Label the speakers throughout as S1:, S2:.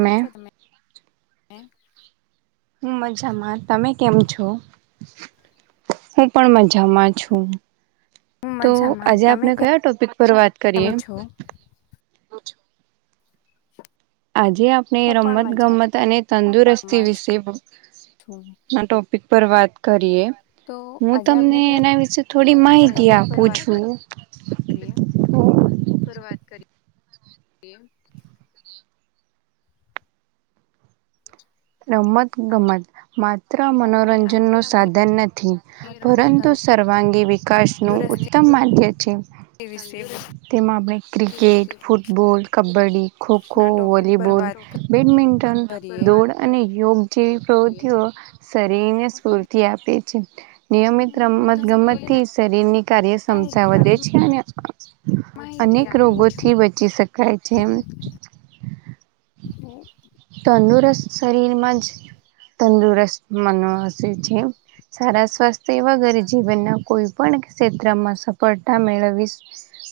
S1: કેમ છો તમે?
S2: હું મજામાં. તમે કેમ છો? હું પણ મજામાં છું.
S1: હું
S2: તો
S1: મજામાં
S2: આજે
S1: તમે
S2: આપને
S1: કેમ
S2: કયા ટોપિક પર વાત કરીએ? [inaudible]
S1: છો?
S2: આજે આપણે
S1: હું પણ
S2: રમત
S1: મજામાં
S2: ગમત અને તંદુરસ્તી વિશે આ
S1: છું.
S2: ટો ટોપીક પર વાત કરીએ
S1: તો
S2: હું
S1: આજે
S2: તમને
S1: આપણે કયા
S2: એના વિશે થોડી માહિતી
S1: ટોપિક પર
S2: આપું
S1: વાત
S2: છું.
S1: કરીએ શરૂઆત કરી કરીએ.
S2: રમત
S1: આજે
S2: ગમત માત્ર
S1: આપણે
S2: મનોરંજન
S1: રમત
S2: નું સાધન નથી
S1: ગમત
S2: પરંતુ
S1: અને
S2: પરવાગી વિકાસ નું
S1: તંદુરસ્તી
S2: ઉત્તમ માધ્ય છે
S1: વિશે
S2: તેમાં આપણે ક્રિકેટ ફૂટબોલ કબડ્ડી ખોખો
S1: ના ટોપિક પર
S2: વોલીબોલ
S1: વાત
S2: બેડમિન્ટન
S1: કરીએ.
S2: દોડ અને યોગ જેવી પ્રવૃતિઓ શરીરને
S1: હું તમને
S2: સ્ફૂર્તિ આપે છે નિયમિત રમત
S1: એના
S2: ગમત થી શરીર ની
S1: વિશે
S2: કાર્યક્ષ્મતા
S1: થોડી
S2: વધે છે અને અને
S1: માહિતી આપું છું.
S2: રોગોથી બચી શકાય છે
S1: તો
S2: તંદુરસ્ત શરીરમાં જ તંદુરસ્ત મનોસે છે સારા સ્વાસ્થ્ય વગર જીવનના કોઈ પણ ક્ષેત્રમાં સફળતા મેળવી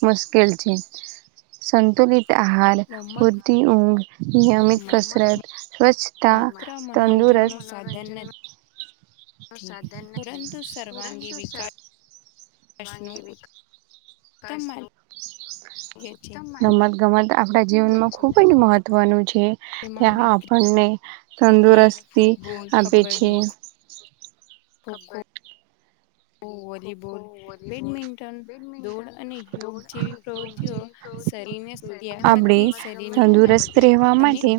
S2: મુશ્કેલ છે સંતલિત આહાર
S1: રમત
S2: ફરદી ઉઘ નિયમિત
S1: ગમત
S2: કસરત સ્વચ્છતા
S1: માત્ર મનોરંજનનું
S2: તંદુરસ્ત
S1: સાધન પરંતુ સર્વાંગી વિ વષ્ણે
S2: રમત ગમત આપણા
S1: છીએ
S2: જીવનમાં ખુબ જ મહત્વનું છે
S1: તેમાં આપણે
S2: ત્યાં આપણને
S1: ક્રિકેટ
S2: તંદુરસ્તી
S1: ફૂટબોલ
S2: આપે છે
S1: તર વોલીબોલ બેડમિન્ટન દોડ અને યોગ જેવી પ્રવૃત્તિઓ હ શરીર
S2: આપણે તંદુરસ્ત રહેવા માટે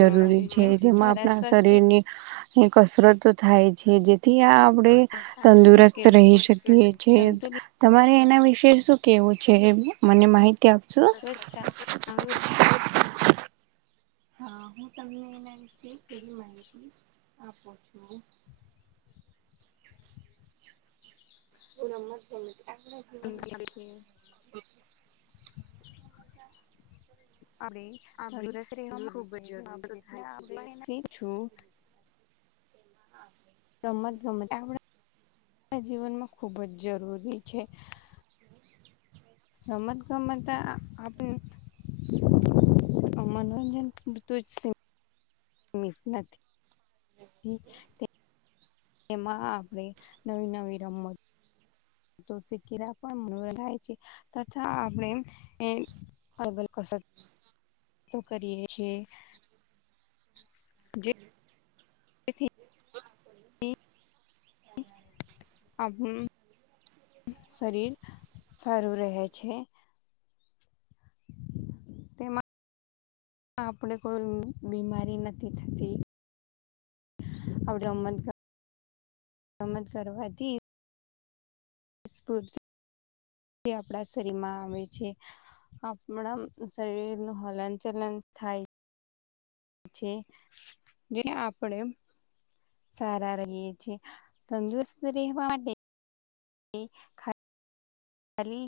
S1: ને [inaudible]
S2: જે જેમાં આપણા શરીર ની કસરતો થાય છે જેથી આ આપડે તંદુરસ્ત
S1: મુશ્કેલ
S2: રહી
S1: છે
S2: શકીએ છે
S1: સંતુલિત
S2: તમારે એના વિશે શું કેવું છે મને માહિતી ટી આપજો
S1: સ્વચ્છતા તંદુરસ્ત
S2: હા હું તમને એના વિશે થોડી માહિતી આપું છું [inaudible] [inaudible]
S1: [inaudible] કેમ છો
S2: હ [inaudible]
S1: રમત ગમત આપને માં જીવનમાં ખૂબ જ જરૂરી છે રમત ગમત આપ [inaudible] મનોરંજન [unintelligible] નથી [inaudible] તેમાં આપણે નવી નવી રમત તો [unintelligible] મનાય છે તથા આપણે અલગ કસ
S2: [inaudible]
S1: હું કરીએ છીએ જે થી જેથી આપનુ શરીર સારું રહે છે તેમાં આપણે કોઈ બીમારી નથી થતી આપડ રમત રમત કરવાથી ફૂર્તિ આપણા શરીરમાં આવે છે આપણા શરીર નું હલન ચલન થાય છે જે આપણેે સારા રહીએ જ તંદુરસ્ત રહેવા માટે ને ખાલી